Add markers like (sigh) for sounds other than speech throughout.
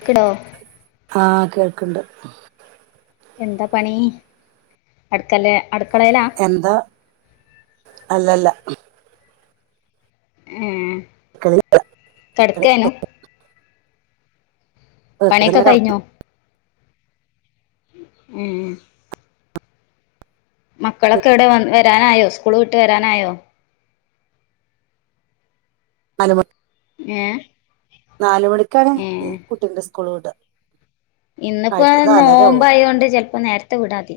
ക്കിടോ ആഹ കേൾക്കണ്ട് എന്താ പണി അടുക്കല അടുക്കളയിലാ എന്താ അല്ലല്ല ആഹ ഇ പണിയൊക്കെ ഇങ്ങനെ കടന്നു കഴിഞ്ഞോ ഉം മക്കളൊക്കെ എവിടെ വ വരാനായോ സ്കൂള് വിട്ട് വരാനായോ നണ ഏഹ് നാലുമണിക്കാണ് ഏഹ് കുട്ടിുടെ കോളോട്് ഇന്നിപ്പോ നോമ്പോ ആയൊണ്ട് ചിലപ്പോ നേരത്തെ വിടാതി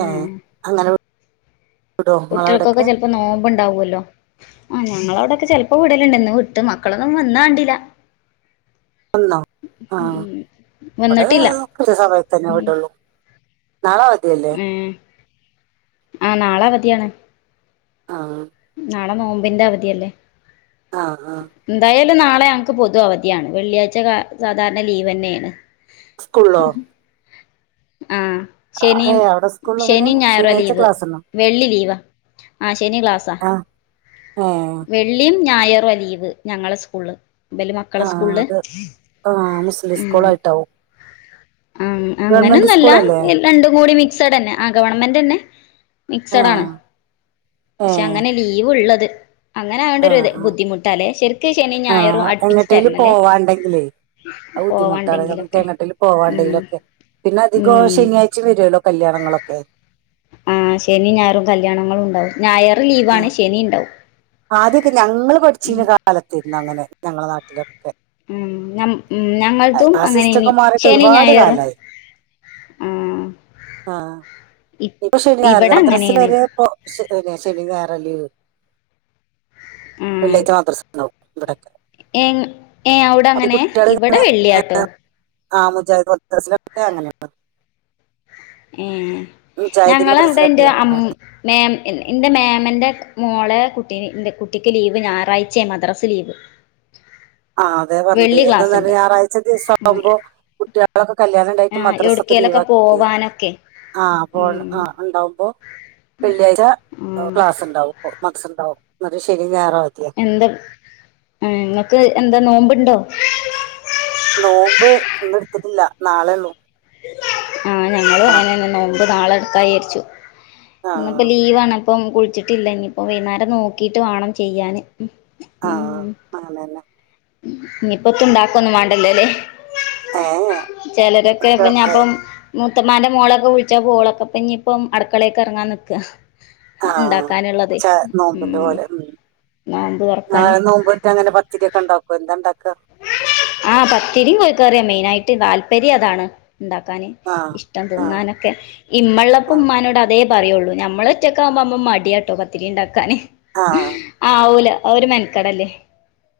ആഹ ഉം അങ്ങനെ വിടുവോ കുട്ടികൾക്കൊക്കെ നിങ്ങളവിടൊക്കെ ചെിലപ്പോ നോമ്പുണ്ടാവല്ലോ ആഹ ഞങ്ങള അവിടൊക്കെ ചെിലപ്പോ വിടലിണ്ടന്ന് വിട്ട് മക്കളൊന്നും വന്ന കണ്ടില്ല ഒന്നോ ആഹ ഉം ഇവിടെ വന്നിട്ടില്ല സമയത്ത്ന്നെ ഇീടുള്ളൂ ഉ ആഹ നാളെ അവധയാണ് ആഹ നോമ്പിന്റെ അവധിിയല്ലേ ആഹ ആഹ നാളെ ഞങ്ങക്ക് പൊതു അവധിയാണ് വെള്ളിയാഴ്ച സാധാരണ ലീവ് തന്നെയാണ് സ്കൂളോ ആ ശനിയും അവിടെ സ്കൂളിൽ അങ്ങനെ ശനിയും ഞായറ ശനിയാഴ്ച ലീവ് ക്ലാസ് ഉണ്ടോ വെള്ളി ലീവാ ആഹ ശനി ക്ലാസാ ആഹ ഞായർവ ലീവ് ഞങ്ങളെ സ്കൂളില് ബലി മക്കളെ ആ സ്കൂള് അത് ആ മുസ്ലിം ഉ സ്കൂളായിട്ടാവും ആ ഗവൺമെന്റ് അങ്ങനൊന്നുമല്ല സ്കൂളല്ലേ രണ്ടും കൂടി മിക്സഡ് തന്നെ ആ ഗവൺമെന്റ് തന്നെ ആ മിക്സഡണ് പക്ഷെ അങ്ങനെ ലീവ് ഉള്ളത് അങ്ങനെ ആയോണ്ട് ഒരു ആഹ ഇത് ബുദ്ധിമുട്ടാല്ലേ ശരിക്ക് ശനിയും ആ ഞായറും ആഹ അടുപ്പിച്ച് എങ്ങട്ടേയില് തരണല്ലേ പോവാണ്ടെങ്കിലേ ആ ബുദ്ധിമുട്ടാണ് നമുക്ക് പോവാണ്ടെങ്കിലൊക്കെ എങ്ങോട്ടിൽ ഉം പോവാണ്ടെങ്കിലൊക്കെ പിന്നെ അധികം ഉം ശനിയാഴ്ച വരുല്ലോ കല്യാണങ്ങളൊക്കെ ആ ശനി ഞായറും കല്യാണങ്ങളും ഉണ്ടാവും ഞായർറ് ലീവാണ് ശനി ഉണ്ടാവും ആദ്യമൊക്കെ ഞങ്ങള്ൾ പഠിച്ചി കാലത്ത്രുന്നു അങ്ങനെ ഞങ്ങളെ നാട്ടില ഉം നം ഉം ഞങ്ങളതും ആ സിസ്റ്റ അങ്ങനെനി ഒക്കെ മാറിട്ട് ശനി ഒരുപാട് ഞായറും കാലായി ആ ആഹ ഇ ഇപ്പൊ ശ ഇവിടെ മദ്രസൽ അങ്ങനെയാണ് വരെ ശന ായര ലീവ് ആ വള്ളേക്ക് മാത്രം ഇവിട ഏ ഏ അവിടെ അങ്ങനെ ഇവിടെ ഇങ്ങനെ വെള്ളിയാട്ടോ ആ മുജാ കൊത്തസിലൊക്കെ അങ്ങനെയള്ള എഞങ്ങ ൾഅവിടെ എന്റ അമോ മോമ എന്റെ മേമന്റെ മോളെ കുട്ടി കുട്ടിക്ക് ലീവ് ഞായറാഴ്ചയ മദ്രാസ ലീവ് ആഹ് അതെ പറഞ്ഞത് വെള്ളി എന്താെന്ന ക്ലാസ്ണ്ട് ഞായറാഴ്ച ദിവസം ആവുമ്പോ കുട്ടികളൊ കല്യാണണം ആ ഉണ്ടായിട്ട് മദ്രാസ ഒക്കെ ലീവ് എവിടക്കേലൊക്കെ ആക്കിട്ടേ പോവാനൊക്കെ ആഹ് പോ ഉം ആ ഉണ്ടാവകുമ്പോ വെള്ളിയാഴ്ച ഉം ക്ലാസ് ഉണ്ടാവും മദ്രസണ്ടാവും എന്നിട്ട്ശനി എന്താ ആ നിങ്ങക്ക് എന്താ നോമ്പ് ഉണ്ടോ നോമ്പ് ഇന്ന് ഇടുത്തിട്ടില്ല നാളെ ഉള്ളൂ ആഹ ഞങ്ങള് എടുക്കണം അങ്ങനെ നോമ്പ്നാളെ എടുക്കാ വിചരിച്ചു ആ ഇന്നിപ്പോ ലീവ്ആണ് ഇപ്പം കുളിച്ചിട്ടില്ല ഇനിയിപ്പ വൈകുന്നേരം നോക്കിയിട്ട് വേണം ചെയ്യാൻ ആഹ അണല്ലേ ഇനിപ്പ ഇത്ത ഇണ്ടാക്ക ഒന്നും വേണ്ടല്ലോ അല്ലേ ഏ ചിലരൊക്കെ ഒക്കെ പിന്നെ അപ്പോ ആയി മൂത്തമാന്റെ മോളൊക്കെ വിളിച്ചാ പോളൊക്കെ ഇഞ്ഇപ്പം അടുക്കളയൊക്ക് ഇറങ്ങാൻ നിൽക്കുക ആഹ ച ഉം നോമ്പിന്റെ പോലെ ഉ നോമ്പ് തുറക്കാന് നളെ നോമ്പ്നോറ്റഅങ്ങനെ പത്തിരി ഒക്കെ ഉണ്ടാക്കും എന്താ ഉണ്ടാക്ക ആഹ് പത്തിരിയും കോഴിക്കറിയ മെയിന ആയിട്ട് താല്പര്യ അതാണ് ഇണ്ടാക്കാന് ആ ഇഷ്ടം ആ തിന്നാനൊക്കെ ഇമ്മള്ളപ്പ ആ ഉമാനോട് അതേ പറയുള്ളൂ ഞമ്മള ഒറ്റക്കെ ആവുമ്പോ മടിയാട്ടോ പത്തിരി ഉണ്ടാക്കാാന് ആവൂല ഒരു മനക്കടല്ലേ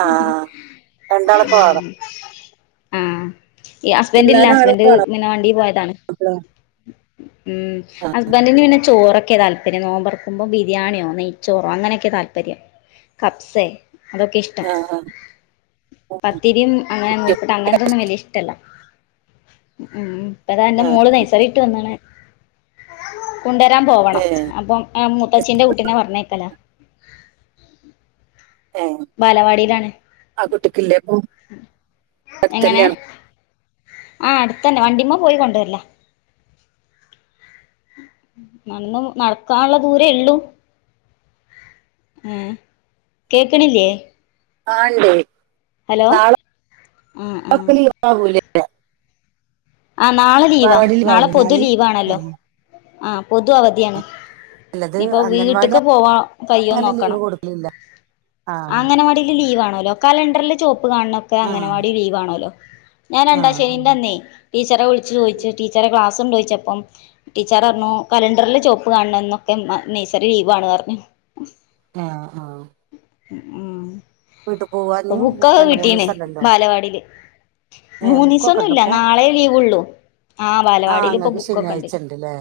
ആ ആ രണ്ടാളൊക്കെ വേണം ആഹ ഈ ഹസ്ബന്റ്ഇല്ല തിന്നാൻ ആള് ഹസ്ബൻന്റ വേണം പിന്നെ വണ്ടി പോയതാണ് അപ്പള് ഉം ആ ഹസ്ബൻന്റ്ന് പിന്നെ ചോറൊക്കെ ചോറ്ഒക്കെ താല്പര്യം നോമ്പ് തുറക്കുമ്പോ ബിരിയാണിയോ നെയ്ച്ചോറോ അങ്ങനെയൊക്കെ താല്പര്യം കബ്സോ ഒക്കെ അതൊക്കെ ഇഷ്ടം ആ ആ ഉം. പത്തിരിയും അങ്ങനെ നുൽ പുട്ട് അങ്ങനത്തെൊന്നും വലിയ ഇഷ്ടല്ല ഉ അപ്പ അത എൻന്റെ ആ മോള് നൈസറിയിട്ട് വന്നണ് കൊണ്ടുവരാൻ ഏ പോവണം അപ്പം മുത്തച്ചിന്റെ കൂട്ടീനെ പറഞ്ഞേക്കല ഏ ബാലവാടിയിലാണ് ആ കുട്ടിക്കില്ലേ ഇപ്പൊ അടുത്ത് എങ്ങനെ തന്നെയാണ് ആഹ അടുത്തന്നെ വണ്ടിമ്മ പോയി കൊണ്ടുവരില്ല നടന്ന നടക്കാനുള്ള ദൂരേ ഉള്ളു ആഏ കേക്കണില്ലയേ ആഇണ്ട് നാളെ ആ ആ ഒക്കെ ലീവ് ആവുലെ ആ നാളെ ലീവാ നാളെ പൊതു ലീവാണല്ലോ (unintelligible) ആ പൊതു അവധിയാണ് അല്ലത് ഇപ്പൊ അംഗൻവാടി വീട്ക്ക് പോവാ കയ്യോ അങ്ങനെ ലീവ് നോക്കണം കൊടുക്കലില്ല ആ അംഗനവാടിൽ ലീവ് ആണോല്ലോ കലണ്ടറിൽ ചുവപ്പ് കാണണൊക്കെ ആ അംഗനവാടി ലീവ് ആണോല്ലോ ഞാൻ ആ രണ്ടാ ശനി അന്നേ ടീച്ചറെ വിളിച്ചു ചോദു ടീച്ചറെ ക്ലാസ് ഉണ്ട ചോദിച്ചപ്പം ടീച്ചർ പറഞ്ഞു കലണ്ടറിൽ ചുവപ്പ് കാണ എന്നൊക്കെ നഴ്സറി ലീവാണ് എന്ന് പറഞ്ഞു (inaudible) ആഹ ആഹ ഉം അ രണ്ട് മൂന്ന് ബുക്ക്ക്കൈകിട്ടീണേ ദിവസം ഉണ്ടല്ലോ ബാലവാടിയില് ഏ മൂന്ന് ദിവസം ബുക്കൊക്കെ ഒന്നുല്ല ഉണ്ടപ്പോ നാളെ ലീവ് ഉള്ളു ആ ബാലവാടീല് പ്പം അങ്ങക്ക് ബുക്കൊക്കെണ്ട് ശനിയാഴ്ച ഉണ്ട് അല്ലേ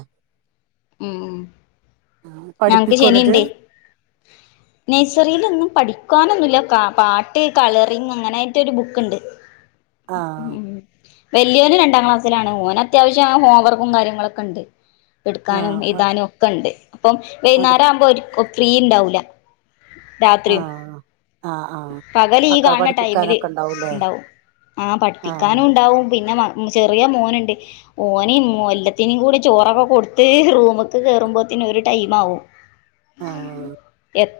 ഞങ്ങക്ക് പഠിപ്പിക്കും എന്നിട്ട് ശനിണ്ടേ നഴ്സറിൽ ഒന്നും പഠി കാനൊന്നുല്ല പാട്ട് കളറിങ്ങ് അങ്ങനെയായിട്ട് ഒരു ബുക്ക് ഉണ്ട് ആ ഉം വലിയ ഓനും രണ്ടാം ക്ലാസ്സിലാണ് ഓന് അത്യാവശ്യം ഹോംവർക്കും കാര്യങ്ങളൊക്കെ ഉണ്ട് ആ എടുക്കാനും ആ, എഴുതാനും ഒക്കെ ഉണ്ട് ഇപ്പം അത് വൈകുന്നേരം ആവുമ്പോ ഒരു ഫ്രീ ഉണ്ടാവൂല രാത്രിയും ആഹ പകല് ഈ കാണ് ണ ഉണ്ടാവൂലേ ടൈമിൽഇണ്ടാവും ആഹ ആ പഠിക്കാനും ഉണ്ടാവും പിന്നെ മദ്ര ചെറിയ മോനുണ്ട് ഓന്ല്ലത്തിനും കൂടി ചോറൊക്കെ കൊടുത്ത് റൂമൊക്കെ കേയറുമ്പോത്തിന് ത്തി ഒരു ടൈം ആവും ആ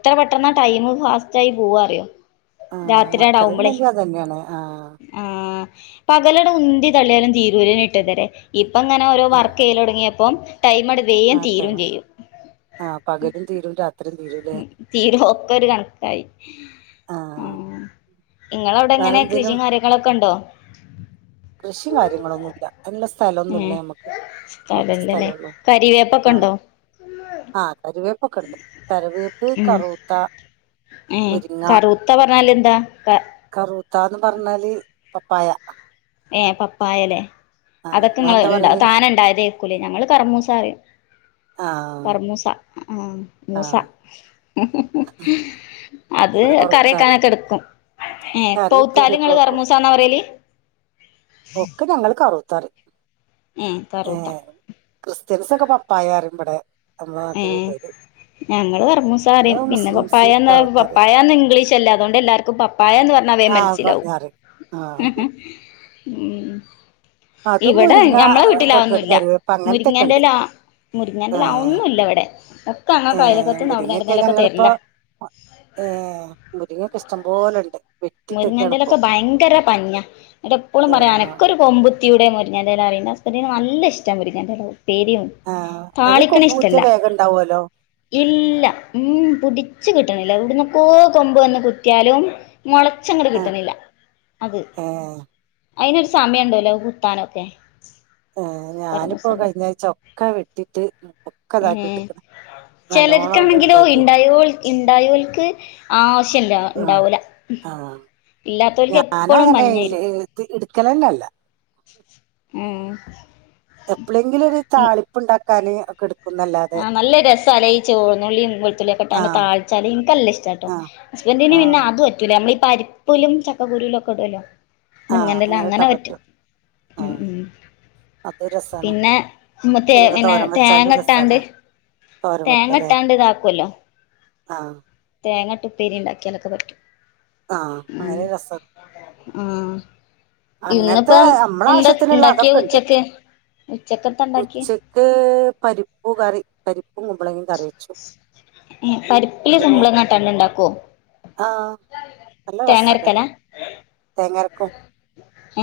എത്ര പെട്ടെന്ന് ടൈം ഫാസ്റ്റ് ആയി പോകറിയോ ആ രാത്രിയട ആവുമ്പോളേ മക്കളുണ്ടെങ്കിൽ അതന്നെയാണ് ആ ആഹ പകലട ഉന്തി തള്ളിയാലും തീരൂലയ്‌ നി ഇട്ട് തരെ ഇപ്പ ഇങ്ങനെ ഓരോ ആ വർക്ക് ചെയയ്യിൽ തുടങ്ങിയപ്പം ടൈം അങ്ങട്ട് വേഗം തീരുകയും ചെയ്യും ആഹ പകലും തീരും രാത്രി ഉ തീരൊക്ക ഒരു കണക്കായി ആഹ് ആഹ നിങ്ങ അവിടെ എങ്ങനെ വേറെന്തേലും കൃഷിയും കാര്യങ്ങളൊക്കെ ഉണ്ടോ കൃഷി കാര്യങ്ങളൊന്നു ഇല്ല നുള്ള സ്ഥലം ഒന്നുമല്ല ഏഹ് നമ്മുക്ക് കുറച്ച് സ്ഥലല്ലല്ലേ സ്ഥലള്ളൂ കരിവേപ്പൊക്കെ ആഹ ഉണ്ടോ ആഹ് കറിവേപ്പൊക്കെ ഉണ്ട് കറിവേപ്പ് കറൂത്ത ഏ കറുത്ത പറഞ്ഞാല് എന്താ കറുത്തന്ന് പറഞ്ഞാല് പപ്പായ ഏ പപ്പായല്ലേ ആഹ് അതൊക്കെ നിങ്ങളെന്താ നിങ്ങണ്ട പറയല് താന ഉണ്ടായത കേക്കൂല ഞങ്ങള് കർമൂസ അറിയും ആഹ് കർമൂസ ആഹ മൂസ ആഹ് അ അത് ഇവിടെ കറി കറൂത്താറിം വെക്കാനക്കെ എടുക്കും ഏ കറി പൗത്താലിങ്ങൾ ഉപ്പേരിയൊക്കെ വെക്കും കർമൂസാന്നാ പറയല് ഒക്കെ ഞങ്ങൾ കറൂത്താറി ഏ കറൂത്ത ക്രിസ്ത്യൻസ് ഒക്കെ പപ്പായറിയും ഇവിടെ നമ്മട്ട ഏ നാട്ടിൽ പ്പെടും ഞങ്ങള് കറുമൂസ എന്ന് പറഞ്ഞു പിന്നെ പപ്പായന്ന കറൂത്താറിം പപ്പായന്നന്ന് ഇംഗ്ലീഷ്ല്ലേ അതുകൊണ്ട് എല്ലാർക്കും പപ്പായന്ന് പറഞ്ഞു അതേ ആഹ് മനസിലാവും പറഞ്ഞാറിം ആഹ് ഉ അതും ഇവിടെ മുരിങ്ങ ഞമ്മളെ വീട്ടില് ഇതൊക്കെ അതേന്നു ഇല്ല കറിവേപ്പ് അങ്ങനത്തൊക്കെ മുരിങ്ങേന്റെ ഉണ്ട് ഇല മുരിങ്ങേന്റെ ഇല അതാന്നുല്ല ഇവിടെ ഒക്കെ ഏ ഞങ്ങക്ക് അയൽവക്കത്ത്ന്ന് അവിടുന്ന് മുരിങ്ങൊക്കെ എവിടുന്നേലൊക്കെ ഞങ്ങളിപ്പോ തരലാ ഏ മുരിങ്ങക്കെ ഇഷ്ട ഇഷ്ടം പോലെണ്ട് വെട്ടിട്ടക്കാണിപ്പോ മുരിങ്ങന്റെലക്ക് ഭയങ്കര പഞ്ഞ എന്നിട്ട എപ്പോഴും പറയാ ആഹ് അനൊക്കെ ഒരു കൊമ്പ കുത്തിയൂടെയും മുരുങ്ങന്റെ ഇല എന്റെ അസ്ബന്റിന് നല്ല ഇഷ്ടം മുരുങ്ങന്റെ ഇല പേരിയും ആഹ് അതൊരു തളിക്കണോ കൊമ്പ് ഇഷ്ടം കുത്തിയ ഇല്ല വേഗം ഉണ്ടാവുല്ലോ ഇല്ല ഉം പുടിച്ച് കിട്ട കട്ടണില്ല ഇവിട്ന്നോക്കെ കൊമ്പ് വന്ന് കുത്തിയാലും മുളച്ചങ്ങട്ട് ആഹ് കിട്ടണില്ല അത് ഏഹ് അതിനൊരു സമയം ഉണ്ടല്ലോ കുത്താനൊക്കെ ഏ ഞാനിപ്പോ കർമൂസന് കഴിഞ്ഞആഴ്ച ഒക്കെ വെട്ടിട്ട് ഒക്ക ഇതാക്കിട്ട്ക്ക ചിലർക്കാണെങ്കിലോ ഉണ്ടായോ ഉണ്ടായോൽക്ക് ആവശ്യല്ല ഉണ്ടാവൂല ആഹ ഞൻ അങ്ങനെ പഞ്ഞായിരിക്കും എടുക്കല് അല്ലോ ഇല്ല ഉം എപ്പോഴെങ്കിലും ഒരു താളിപ്പ് ഉണ്ടാക്കാാന് ഒക്കെ എടു ആഹ നല്ല രസാല ചോന്നുള്ളിയും വെളത്തുള്ളിയൊക്കെ ഇട്ടാണ്ട് ആഹ് താഴിച്ചാല് എനക്ക്ല്ല ഇഷ്ടട്ടോ ആഹ് ഹസ്ബൻ ഇന് പിന്നെ ആഹ് അത് പറ്റൂല നമ്മളിപ്പ പരിപ്പലും ചക്കുരുലും ഒക്കെ ഇടുല്ലോ മുൻകണ്ടല്ല അങ്ങനെ പറ്റും ഉ ആഹ് ഉ അത് രസാണ് പിന്നെ മുരിങ്ങ പിന്നെ തോരൻ തേങ്ങ വെച്ചാലും ഇട്ടാണ്ട് രസാണ് തോരൻ തേങ്ങ ഇട്ടാണ്ട് ഇതാക്കല്ലോ ആഹ തേങ്ങാട്ടുപ്പേരി ഉണ്ടാക്കിയാലൊക്കെ പറ്റും ആഹ അങ്ങനെ രസം ആ ഇന്നിപ്പ അങ്ങനത്തെ നമ്മളെ എന്താ ആവശ്യത്തിനുള്ള ഉണ്ടാക്കിയാ അതൊക്കെ ഉണ്ട് ഉച്ചക്ക് ഉച്ചക്കത്ത ഉണ്ടാക്കി പരിപ്പുകറി പരിപ്പും കുമ്പ്ളങ്ങിം കറി വച്ചു ഏ പര്പ്പ്ല് കുമ്പ്ളങ്ങട്ടാണ്ട്ണ്ടാക്കോ ആഹ് നല്ല റസ കറി തേങ്ങരക്കും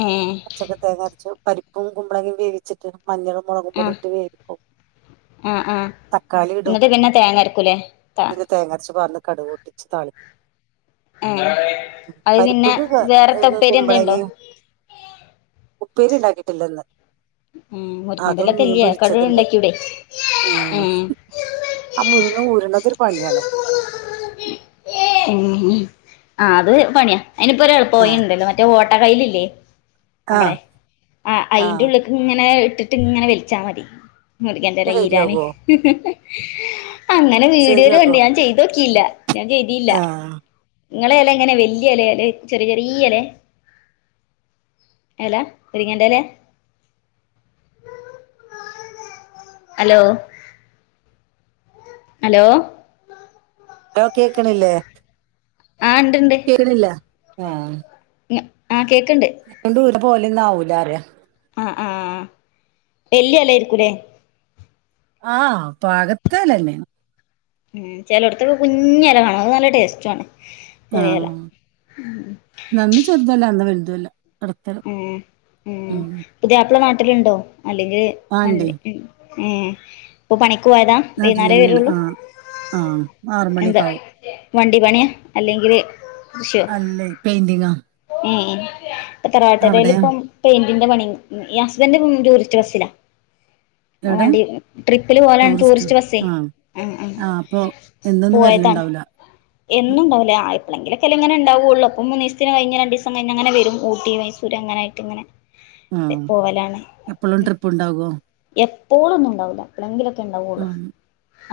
ഏ പച്ചക്ക് തേങ്ങരച്ചു പരിപ്പും കുമ്പ്ളങ്ങിം വേവിച്ചിട്ട് മഞ്ഞളും മുളകും ആഹ് പൊടിയിട്ട് വേവിക്കും ആഹ് ആഹ് തക്കാളി ഇടും എന്നിട്ട് പിന്നെ തേങ്ങ അരക്കൂലേ ത പിന്നെ തേങ്ങരച് പാർന്ന് കട്വൊട്ടിച്ച് താളി ഏഹ് അത് പിന്നെ പരിപ്പ്ക് ക വേറെത്തെ ക് ഉപ്പേരി എന്തേ ഉണ്ടോ കുമ്പ്ളങ്ങിം ഉപ്പേരി ണ്ടാക്കിട്ടില്ലന്ന് ഉം അതും മുരിങ്ങന്റെലൊക്കെ മീൻ ഇല്ലേ കടു പൊരിച്ചത്ണ്ട് ഉണ്ടാക്കിയൂടെ മ് ഉം ആ മുരിങ്ങ ഊരണതൊരു പണിയാണ് (unintelligible) ആ അത് പണിയ ആഹ് അയിനിപ്പൊരെളൾപ്പവയിണ്ടല്ലോ മറ്റേ ഓട്ട കയ്ല് ല്ലേ നമ്മളെ ആഹ് ആ അയിന്റെ ആഹ് ഉള്ള്ക്ക്ങ്ങനെ ഇട്ടിട്ട് ങ്ങനെ വൽച്ചാ മതി മുര്ങ്ങന്റെല ഈരാന് ശരിയാകുവോ അങ്ങനെ വീഡിയോല് കണ്ട് ശരിയാക്കോ ഞാൻ ചെയ്തോക്കീല്ല ഞാൻ ചെയ്തീല്ല ആഹ് നിങ്ങളെ എലങ്ങനെ വലിയെലെ അല്ലെ ചെറിയ ചെറിയലെ എല മുര്ങ്ങന്റെലെ ഹലോ ഹലോ ലോ കേക്കണില്ലേ ആ ഇണ്ട്ണ്ട് കേക്ക്ണില്ല ആ ആ കേ (unintelligible) പോലെന്നാവൂലറ ആ ആ വെല്ല്യ എലേര്ക്കുലേ ആ പാകത്തലന്നെ മ് ചെലൊട്ത്തൊക്കെ കുഞ്ഞല കാണും അത് നല്ല ടേസ്റ്റ് ആണ് ചെറിയേല ആഹ് നന്ന് ചെറുതല്ല അന്ന് വലുതുമല്ല ഇടത്തരം മ് മ് ഉം പുതിയാപ്പള നാട്ടില്ണ്ടോ അല്ലെങ്കില് (unintelligible) ആണ്ടേ ഉം പ്പ പണി ക്ക് പോയതാ നാട്ടിൽ വൈന്നേരേ തന്നെയാണ് വരുള്ളൂ ആഹ് ആഹ് ആറ് എന്ത മണിയൊക്കെ ആവും വണ്ടി പണിയ അല്ലെങ്കില് കൃഷിയോ അല്ലെ പെയിന്റിങ്ങ പ്പ തറവാട്ടെരേല് പ്പം പെയിന്റിന്റെ പണി ഹസ്ബന്റ്പ്പൊ ടൂറിറ്റ് ബസില ഓ എവിടെ വണ്ടി ട്രിപ്പില് പോലാണ് ടൂറിസ്റ്റ് ബസ്സേ ആ അ ആഹ് അപ്പൊ എന്നൊന്നും പോയതാണ് വരലുണ്ടാവൂല എന്നുംണ്ടാവുല ആയപ്പഴളെങ്കിലൊക്കെങ്ങെനെണ്ടാവൊള്ളൂ അപ്പ മൂന്നീസത്തിന് കയ്ഞ്ഞ രണ്ടിസം കഴിഞ്ഞങ്ങനെ വരും ഊ ട്ടി മൈസൂര് അങ്ങനൊയിട്ട്ങ്ങനെ ആഹ് പോവലാണ് എപ്പഴും ട്രിപ്പ് ഉണ്ടാവോ എ പോളൊന്നും ഉണ്ടാവുല പ്പളെങ്കിലൊക്കെണ്ടാവുള്ളു ആഹ്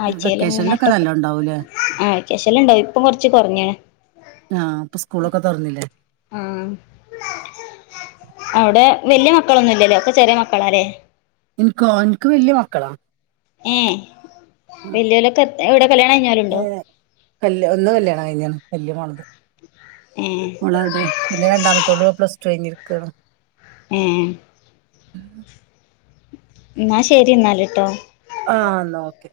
ആഴ്ചയിലും വെക്കേഷനിലൊക്കെ മൂന്നാട്ടൊക്കെ നല്ലോം ഉണ്ടാവൂലേ ആഴ്ച്ചശല്ലണ്ടാവും ഇപ്പൊ കൊറച്ച് കൊറ്ഞ്ഞ്ണ് ആ പ്പൊ സ്കൂളൊക്കെ തൊർന്നിലെ ആ അവിടെ വല്ല്യ മക്കളൊന്നുല്ലല്ലേ ഒക്കെ ചെറിയ മക്കളാലെ ൻക്കോ ൻക്ക് വല്ല്യ മക്കളാ ഏ വെല്ല്യോലൊക്കെ എത് എവ്ടെ ഏ കല് ഒന്ന് കല്യാണം കഴിഞ്ഞാണ് വല്ല്യ മോൾത് ഏ ഓളടെ പിന്നെ രണ്ടാമത്തോള് പ്ലസ്ടു കൈഞ്ഞിരിക്കണ് ഏ ന്നാ ശരി ന്നാല്ട്ടോ ആ ന്നാ ഓക്കെ